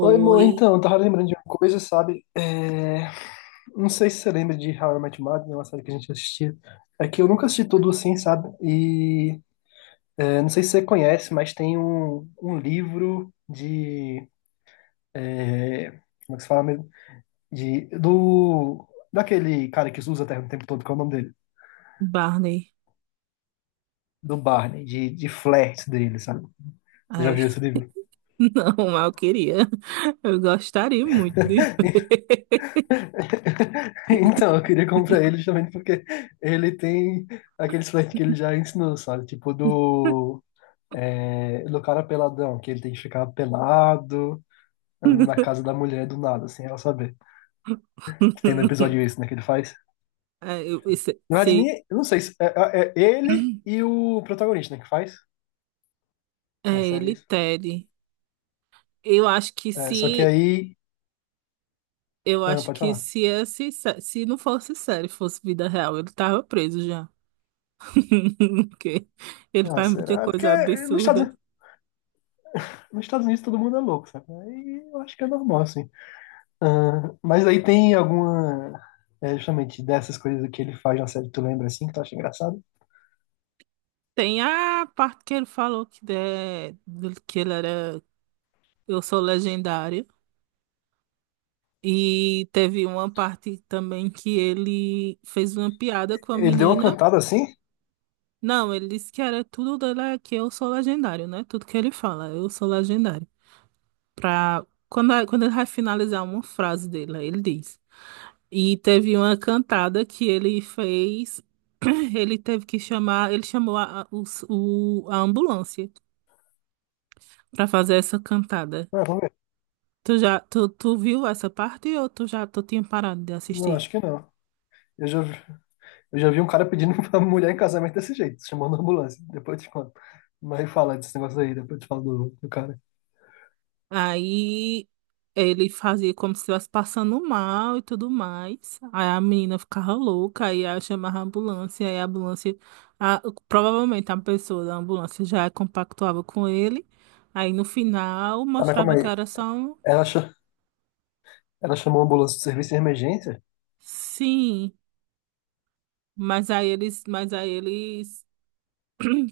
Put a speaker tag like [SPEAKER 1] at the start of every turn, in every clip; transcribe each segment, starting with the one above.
[SPEAKER 1] Oi, amor, então, eu tava lembrando de uma coisa, sabe? Não sei se você lembra de How I Met Your Mother, né, uma série que a gente assistia. É que eu nunca assisti tudo assim, sabe? Não sei se você conhece, mas tem um livro de. é, Como é que se fala mesmo? De, do, Daquele cara que usa a terra o tempo todo, que é o nome dele?
[SPEAKER 2] Barney.
[SPEAKER 1] Do Barney, de flertes dele, sabe? Você já
[SPEAKER 2] Ai,
[SPEAKER 1] viu esse livro?
[SPEAKER 2] não, mas eu queria. Eu gostaria muito de ver.
[SPEAKER 1] Então, eu queria comprar ele justamente porque ele tem aqueles flertes que ele já ensinou, sabe? Tipo do cara peladão, que ele tem que ficar pelado na casa da mulher do nada, sem ela saber. Que tem no episódio isso, né? Que ele faz.
[SPEAKER 2] É,
[SPEAKER 1] Na verdade, nem, eu não sei se é ele e o protagonista, né? Que faz
[SPEAKER 2] é
[SPEAKER 1] na série
[SPEAKER 2] ele,
[SPEAKER 1] isso.
[SPEAKER 2] Ted. Eu acho que
[SPEAKER 1] É, só que
[SPEAKER 2] se.
[SPEAKER 1] aí.
[SPEAKER 2] Eu
[SPEAKER 1] Não,
[SPEAKER 2] acho
[SPEAKER 1] pode
[SPEAKER 2] que
[SPEAKER 1] falar.
[SPEAKER 2] se, esse, sé- se não fosse série, fosse vida real, ele tava preso já. Porque ele
[SPEAKER 1] Ah,
[SPEAKER 2] faz muita
[SPEAKER 1] será? Porque
[SPEAKER 2] coisa
[SPEAKER 1] nos
[SPEAKER 2] absurda.
[SPEAKER 1] Estados, nos Estados Unidos todo mundo é louco, sabe? Aí eu acho que é normal, assim. Ah, mas aí tem alguma. É justamente dessas coisas que ele faz na série, tu lembra assim, que tu acha engraçado?
[SPEAKER 2] Tem a parte que ele falou que ele era. Eu sou legendário. E teve uma parte também que ele fez uma piada com a
[SPEAKER 1] Ele deu uma
[SPEAKER 2] menina.
[SPEAKER 1] cantada assim?
[SPEAKER 2] Não, ele disse que era tudo dela, é que eu sou legendário, né? Tudo que ele fala, eu sou legendário. Quando ele vai finalizar uma frase dele, aí ele diz. E teve uma cantada que ele fez, ele teve que chamar, ele chamou a ambulância pra fazer essa cantada.
[SPEAKER 1] Ah, vamos ver.
[SPEAKER 2] Tu viu essa parte ou tu tinha parado de
[SPEAKER 1] Não,
[SPEAKER 2] assistir?
[SPEAKER 1] acho que não. Eu já, vi- eu já vi um cara pedindo pra mulher em casamento desse jeito, chamando a ambulância. Depois eu te conto. Mas fala desse negócio aí, depois eu te falo do cara.
[SPEAKER 2] Aí ele fazia como se estivesse passando mal e tudo mais. Aí a menina ficava louca, aí ela chamava a ambulância, aí a ambulância, a- provavelmente a pessoa da ambulância já compactuava com ele. Aí no final
[SPEAKER 1] Tá, mas calma
[SPEAKER 2] mostrava que
[SPEAKER 1] aí.
[SPEAKER 2] era só um
[SPEAKER 1] Ela, cha- Ela chamou a ambulância do serviço de emergência?
[SPEAKER 2] sim, mas aí eles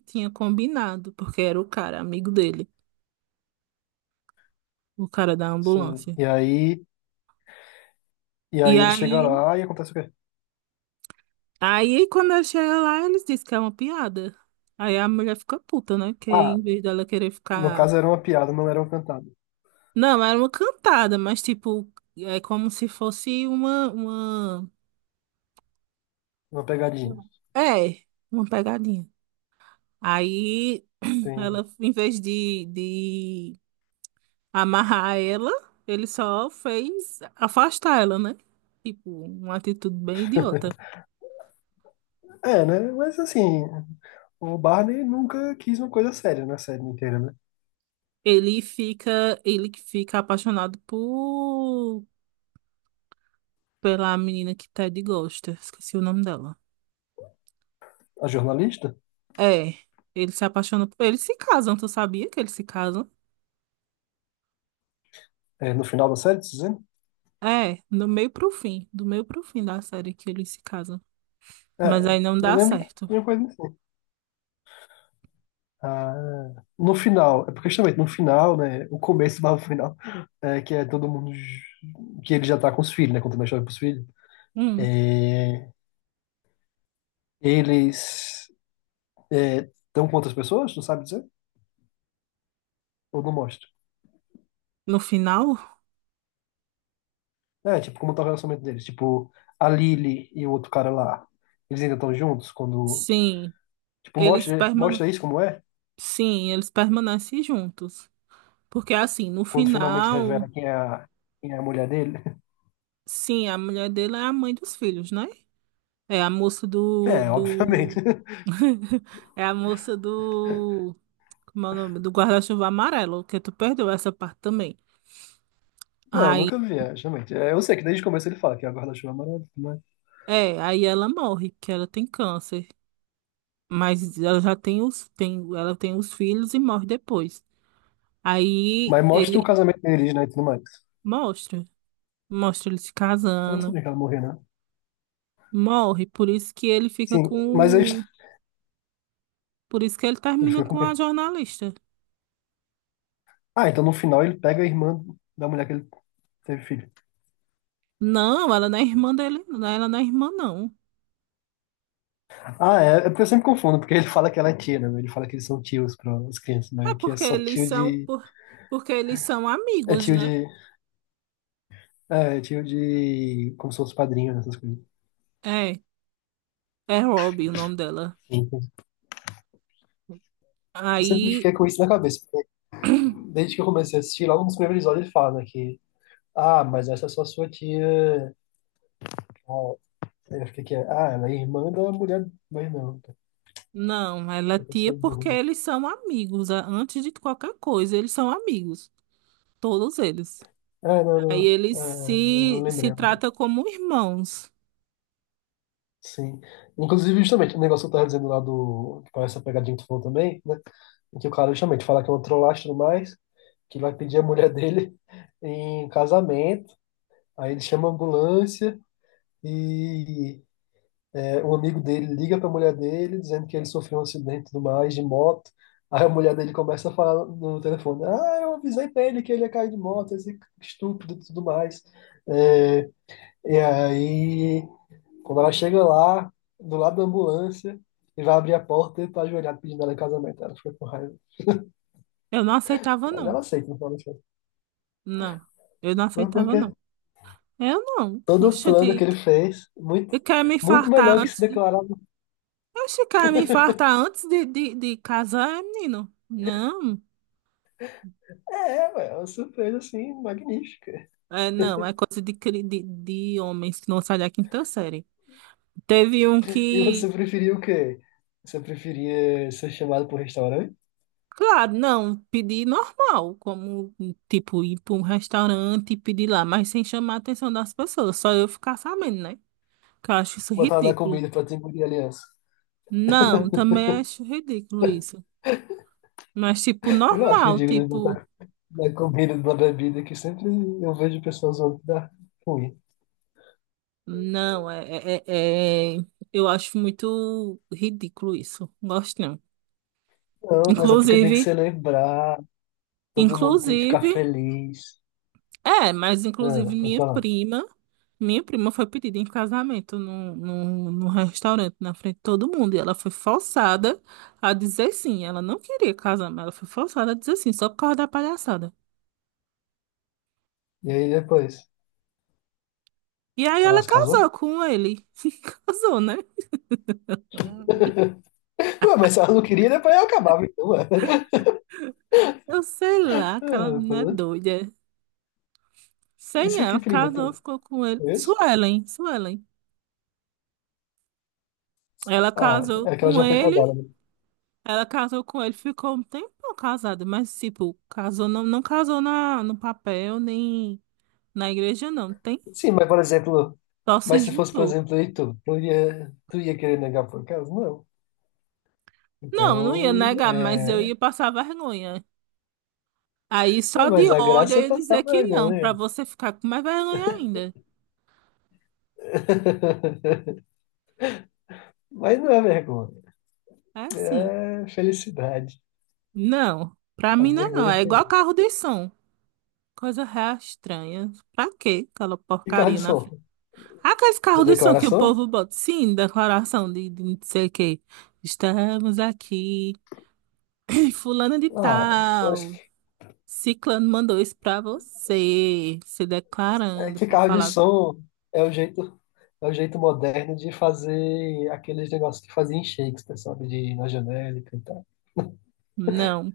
[SPEAKER 2] tinha combinado, porque era o cara, amigo dele, o cara da
[SPEAKER 1] Sim.
[SPEAKER 2] ambulância.
[SPEAKER 1] E
[SPEAKER 2] E
[SPEAKER 1] aí ele chega
[SPEAKER 2] aí
[SPEAKER 1] lá e acontece o quê?
[SPEAKER 2] Aí, quando eu cheguei lá, eles disseram que é uma piada. Aí a mulher fica puta, né? Que
[SPEAKER 1] Ah,
[SPEAKER 2] em vez dela querer
[SPEAKER 1] no
[SPEAKER 2] ficar.
[SPEAKER 1] caso era uma piada, não era uma cantada.
[SPEAKER 2] Não, era uma cantada, mas tipo, é como se fosse uma.
[SPEAKER 1] Uma pegadinha.
[SPEAKER 2] É, uma pegadinha. Aí
[SPEAKER 1] Entendi.
[SPEAKER 2] ela, em vez de amarrar ela, ele só fez afastar ela, né? Tipo, uma atitude bem idiota.
[SPEAKER 1] É, né? Mas assim, o Barney nunca quis uma coisa séria na série inteira, né?
[SPEAKER 2] Ele que fica apaixonado por pela menina que Ted gosta. Esqueci o nome dela.
[SPEAKER 1] A jornalista,
[SPEAKER 2] É, eles se casam, tu sabia que eles se casam?
[SPEAKER 1] é, no final da série, tá dizendo?
[SPEAKER 2] É, do meio pro fim da série que eles se casam. Mas aí
[SPEAKER 1] É,
[SPEAKER 2] não
[SPEAKER 1] eu
[SPEAKER 2] dá
[SPEAKER 1] lembro
[SPEAKER 2] certo.
[SPEAKER 1] de uma coisa assim. Ah, no final, é porque justamente no final, né? O começo barra o final, é, que é todo mundo. Que ele já tá com os filhos, né? Contando a história pros filhos.
[SPEAKER 2] Hum,
[SPEAKER 1] É, eles estão com outras pessoas, não sabe dizer? Ou não mostra?
[SPEAKER 2] no final,
[SPEAKER 1] É, tipo, como tá o relacionamento deles? Tipo, a Lily e o outro cara lá, eles ainda estão juntos quando
[SPEAKER 2] sim,
[SPEAKER 1] tipo,
[SPEAKER 2] eles
[SPEAKER 1] mostra,
[SPEAKER 2] permane
[SPEAKER 1] mostra isso como é,
[SPEAKER 2] sim, eles permanecem juntos. Porque assim, no
[SPEAKER 1] quando finalmente revela
[SPEAKER 2] final,
[SPEAKER 1] quem é quem é a mulher dele.
[SPEAKER 2] sim, a mulher dele é a mãe dos filhos, né? É a moça do,
[SPEAKER 1] É, obviamente.
[SPEAKER 2] do... É a moça do Como é o nome? Do guarda-chuva amarelo, que tu perdeu essa parte também.
[SPEAKER 1] Não, eu
[SPEAKER 2] Aí,
[SPEAKER 1] nunca vi, é, justamente. É, eu sei que desde o começo ele fala que a guarda-chuva é maravilhosa,
[SPEAKER 2] aí ela morre, que ela tem câncer. Mas ela já tem os filhos e morre depois. Aí
[SPEAKER 1] mas mostra o
[SPEAKER 2] ele
[SPEAKER 1] casamento deles, né, e tudo mais.
[SPEAKER 2] mostra, mostra ele se
[SPEAKER 1] Eu não
[SPEAKER 2] casando,
[SPEAKER 1] sabia que ela morreu, né?
[SPEAKER 2] morre, por isso que ele fica
[SPEAKER 1] Sim, mas aí
[SPEAKER 2] com, por isso que ele
[SPEAKER 1] ele
[SPEAKER 2] termina
[SPEAKER 1] fica com
[SPEAKER 2] com a
[SPEAKER 1] quem?
[SPEAKER 2] jornalista.
[SPEAKER 1] Ah, então no final ele pega a irmã da mulher que ele teve filho.
[SPEAKER 2] Não, ela não é irmã dele, não, ela não é irmã não.
[SPEAKER 1] Ah, é porque eu sempre confundo, porque ele fala que ela é tia, né? Ele fala que eles são tios para as crianças, mas
[SPEAKER 2] É
[SPEAKER 1] aqui é
[SPEAKER 2] porque
[SPEAKER 1] só
[SPEAKER 2] eles são, por, porque eles são amigos,
[SPEAKER 1] Tio
[SPEAKER 2] né?
[SPEAKER 1] de... É, é tio de... Como se fosse padrinho, né, essas coisas.
[SPEAKER 2] É, é Robbie o nome dela.
[SPEAKER 1] Sim. Eu sempre
[SPEAKER 2] Aí,
[SPEAKER 1] fiquei com isso na cabeça, porque desde que eu comecei a assistir, logo nos primeiros episódios ele fala, né, que, ah, mas essa é só sua tia. Ah, aí eu fiquei que, ah, ela é irmã da mulher. Mas não,
[SPEAKER 2] não, ela é
[SPEAKER 1] eu
[SPEAKER 2] tia
[SPEAKER 1] sou burro,
[SPEAKER 2] porque
[SPEAKER 1] né?
[SPEAKER 2] eles são amigos, antes de qualquer coisa, eles são amigos, todos eles.
[SPEAKER 1] Ah, não,
[SPEAKER 2] Aí
[SPEAKER 1] não.
[SPEAKER 2] eles
[SPEAKER 1] Ah, eu
[SPEAKER 2] se,
[SPEAKER 1] lembrei,
[SPEAKER 2] se
[SPEAKER 1] eu lembrei.
[SPEAKER 2] tratam como irmãos.
[SPEAKER 1] Sim. Inclusive, justamente, o negócio que eu tava dizendo lá do. Que parece a pegadinha que tu falou também, né? Em que o cara justamente fala que é um trollagem e tudo mais, que vai pedir a mulher dele em casamento, aí ele chama a ambulância e é, um amigo dele liga para a mulher dele dizendo que ele sofreu um acidente e tudo mais de moto. Aí a mulher dele começa a falar no telefone: Ah, eu avisei para ele que ele ia cair de moto, esse estúpido e tudo mais. É, e aí, quando ela chega lá, do lado da ambulância, e vai abrir a porta e tá ajoelhado pedindo ela em casamento. Ela fica com raiva.
[SPEAKER 2] Eu não aceitava,
[SPEAKER 1] Mas
[SPEAKER 2] não.
[SPEAKER 1] ela aceita, não fala assim.
[SPEAKER 2] Não, eu não
[SPEAKER 1] Mas
[SPEAKER 2] aceitava,
[SPEAKER 1] porque
[SPEAKER 2] não. Eu não.
[SPEAKER 1] todo o plano que
[SPEAKER 2] Oxente,
[SPEAKER 1] ele fez, muito,
[SPEAKER 2] eu quero me
[SPEAKER 1] muito
[SPEAKER 2] infartar
[SPEAKER 1] melhor que se
[SPEAKER 2] antes.
[SPEAKER 1] declarar.
[SPEAKER 2] Oxe, quer me infartar antes de casar, é, menino? Não,
[SPEAKER 1] É, ué, é uma surpresa assim, magnífica.
[SPEAKER 2] é, não, é coisa de homens que não saem da quinta série. Teve um
[SPEAKER 1] E
[SPEAKER 2] que.
[SPEAKER 1] você preferia o quê? Você preferia ser chamado para um restaurante?
[SPEAKER 2] Claro, não, pedir normal, como tipo ir para um restaurante e pedir lá, mas sem chamar a atenção das pessoas, só eu ficar sabendo, né? Que eu acho isso
[SPEAKER 1] Botar na
[SPEAKER 2] ridículo.
[SPEAKER 1] comida para te engolir a aliança?
[SPEAKER 2] Não, também acho ridículo isso. Mas tipo,
[SPEAKER 1] Eu acho
[SPEAKER 2] normal,
[SPEAKER 1] ridículo
[SPEAKER 2] tipo,
[SPEAKER 1] botar na comida, na bebida, que sempre eu vejo pessoas usando que dá ruim.
[SPEAKER 2] não, eu acho muito ridículo isso. Gosto não.
[SPEAKER 1] Não, mas é porque tem que
[SPEAKER 2] Inclusive,
[SPEAKER 1] celebrar, todo mundo tem que
[SPEAKER 2] inclusive.
[SPEAKER 1] ficar feliz.
[SPEAKER 2] É, mas inclusive
[SPEAKER 1] Ah, foi
[SPEAKER 2] minha
[SPEAKER 1] pra lá.
[SPEAKER 2] prima, minha prima foi pedida em casamento num restaurante na frente de todo mundo. E ela foi forçada a dizer sim. Ela não queria casar, mas ela foi forçada a dizer sim, só por causa da palhaçada.
[SPEAKER 1] E aí depois,
[SPEAKER 2] E aí
[SPEAKER 1] ela
[SPEAKER 2] ela
[SPEAKER 1] se
[SPEAKER 2] casou
[SPEAKER 1] casou?
[SPEAKER 2] com ele. Casou, né? Ai.
[SPEAKER 1] Pô, mas se ela não queria, depois ela acabava, então, ué.
[SPEAKER 2] Eu sei lá, aquela
[SPEAKER 1] Ah,
[SPEAKER 2] menina é
[SPEAKER 1] pô,
[SPEAKER 2] doida. Sei não,
[SPEAKER 1] isso aqui,
[SPEAKER 2] ela
[SPEAKER 1] prima,
[SPEAKER 2] casou,
[SPEAKER 1] tu
[SPEAKER 2] ficou com ele.
[SPEAKER 1] conhece?
[SPEAKER 2] Suelen, Suelen. Ela
[SPEAKER 1] Ah,
[SPEAKER 2] casou
[SPEAKER 1] é que ela
[SPEAKER 2] com
[SPEAKER 1] já foi
[SPEAKER 2] ele
[SPEAKER 1] casada, né?
[SPEAKER 2] Ela casou com ele, ficou um tempão casada, mas, tipo, casou, não, não casou no papel, nem na igreja, não. Tem?
[SPEAKER 1] Sim, mas por exemplo,
[SPEAKER 2] Só se
[SPEAKER 1] mas se fosse, por
[SPEAKER 2] juntou.
[SPEAKER 1] exemplo, aí tu ia querer negar por acaso? Não.
[SPEAKER 2] Não, não ia
[SPEAKER 1] Então,
[SPEAKER 2] negar, mas eu
[SPEAKER 1] é...
[SPEAKER 2] ia passar vergonha. Aí
[SPEAKER 1] ah,
[SPEAKER 2] só de
[SPEAKER 1] mas a
[SPEAKER 2] ódio
[SPEAKER 1] graça
[SPEAKER 2] eu
[SPEAKER 1] é
[SPEAKER 2] ia dizer
[SPEAKER 1] passar
[SPEAKER 2] que não, pra
[SPEAKER 1] vergonha.
[SPEAKER 2] você ficar com mais vergonha ainda.
[SPEAKER 1] Mas não é vergonha,
[SPEAKER 2] É assim.
[SPEAKER 1] é felicidade.
[SPEAKER 2] Não, pra
[SPEAKER 1] A
[SPEAKER 2] mim não é não.
[SPEAKER 1] vergonha
[SPEAKER 2] É
[SPEAKER 1] é
[SPEAKER 2] igual
[SPEAKER 1] feliz.
[SPEAKER 2] carro de som. Coisa real estranha. Pra quê aquela
[SPEAKER 1] E carro
[SPEAKER 2] porcaria
[SPEAKER 1] de
[SPEAKER 2] na frente?
[SPEAKER 1] som?
[SPEAKER 2] Aqueles
[SPEAKER 1] De
[SPEAKER 2] carros de som que o
[SPEAKER 1] declaração?
[SPEAKER 2] povo bota, sim, declaração de não sei o quê. Estamos aqui. Fulano de
[SPEAKER 1] Ah, eu acho
[SPEAKER 2] tal,
[SPEAKER 1] que,
[SPEAKER 2] Ciclano mandou isso pra você, se
[SPEAKER 1] é
[SPEAKER 2] declarando
[SPEAKER 1] que
[SPEAKER 2] pra
[SPEAKER 1] carro de
[SPEAKER 2] falar.
[SPEAKER 1] som é o jeito, é o jeito moderno de fazer aqueles negócios que fazia em Shakespeare, sabe? De ir na janela e cantar.
[SPEAKER 2] Não,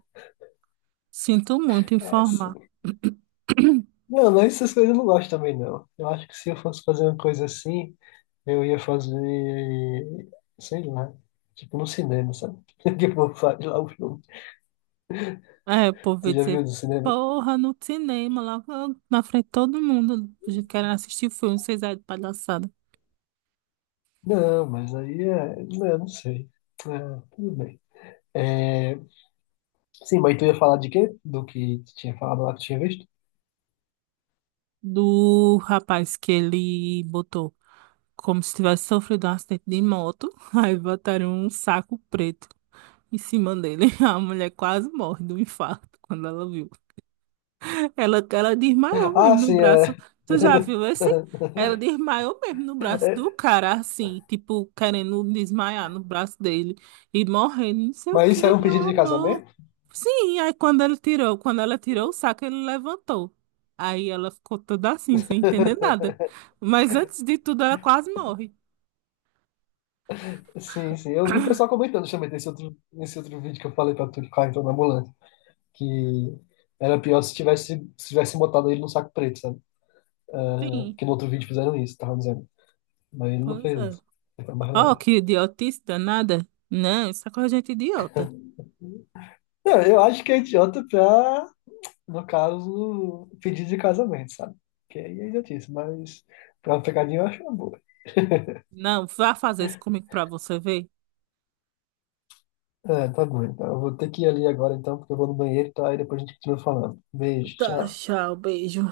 [SPEAKER 2] sinto muito
[SPEAKER 1] É,
[SPEAKER 2] informar.
[SPEAKER 1] não, mas essas coisas eu não gosto também, não. Eu acho que se eu fosse fazer uma coisa assim, eu ia fazer, sei lá, tipo no cinema, sabe? Tipo, faz lá o filme.
[SPEAKER 2] É, o povo
[SPEAKER 1] Você
[SPEAKER 2] ia
[SPEAKER 1] já viu
[SPEAKER 2] dizer,
[SPEAKER 1] no cinema?
[SPEAKER 2] porra, no cinema, lá na frente de todo mundo, a gente querendo assistir o filme, vocês aí de palhaçada.
[SPEAKER 1] Não, mas aí é. Não, não sei. Ah, tudo bem. É, sim, mas tu ia falar de quê? Do que tu tinha falado lá que tu tinha visto?
[SPEAKER 2] Do rapaz que ele botou, como se tivesse sofrido um acidente de moto, aí botaram um saco preto em cima dele. A mulher quase morre do infarto quando ela viu. Ela desmaiou mesmo
[SPEAKER 1] Ah,
[SPEAKER 2] no
[SPEAKER 1] sim,
[SPEAKER 2] braço.
[SPEAKER 1] é.
[SPEAKER 2] Tu já viu esse? Ela desmaiou mesmo no braço do
[SPEAKER 1] É,
[SPEAKER 2] cara, assim, tipo, querendo desmaiar no braço dele e morrendo, não sei o
[SPEAKER 1] mas
[SPEAKER 2] que,
[SPEAKER 1] isso era um
[SPEAKER 2] meu
[SPEAKER 1] pedido de
[SPEAKER 2] amor.
[SPEAKER 1] casamento?
[SPEAKER 2] Sim, aí quando ele tirou, quando ela tirou o saco, ele levantou. Aí ela ficou toda assim, sem entender nada. Mas antes de tudo, ela quase morre.
[SPEAKER 1] Sim, sim. Eu vi o pessoal comentando justamente nesse outro vídeo que eu falei pra tu que o na ambulância. Que era pior se tivesse, se tivesse botado ele no saco preto, sabe? Ah,
[SPEAKER 2] Sim,
[SPEAKER 1] que no outro vídeo fizeram isso, tava dizendo. Mas ele não
[SPEAKER 2] pois
[SPEAKER 1] fez
[SPEAKER 2] é.
[SPEAKER 1] isso. Ele foi mais
[SPEAKER 2] Oh,
[SPEAKER 1] leve.
[SPEAKER 2] que idiotice danada. Não, isso é coisa de gente idiota.
[SPEAKER 1] Não, eu acho que é idiota pra, no caso, pedir de casamento, sabe? Que aí é idiotice, mas pra uma pegadinha eu acho uma boa.
[SPEAKER 2] Não, vá fazer isso comigo pra você ver.
[SPEAKER 1] É, tá bom. Então eu vou ter que ir ali agora, então, porque eu vou no banheiro, tá? Aí depois a gente continua falando. Beijo,
[SPEAKER 2] Tá,
[SPEAKER 1] tchau.
[SPEAKER 2] tchau, beijo.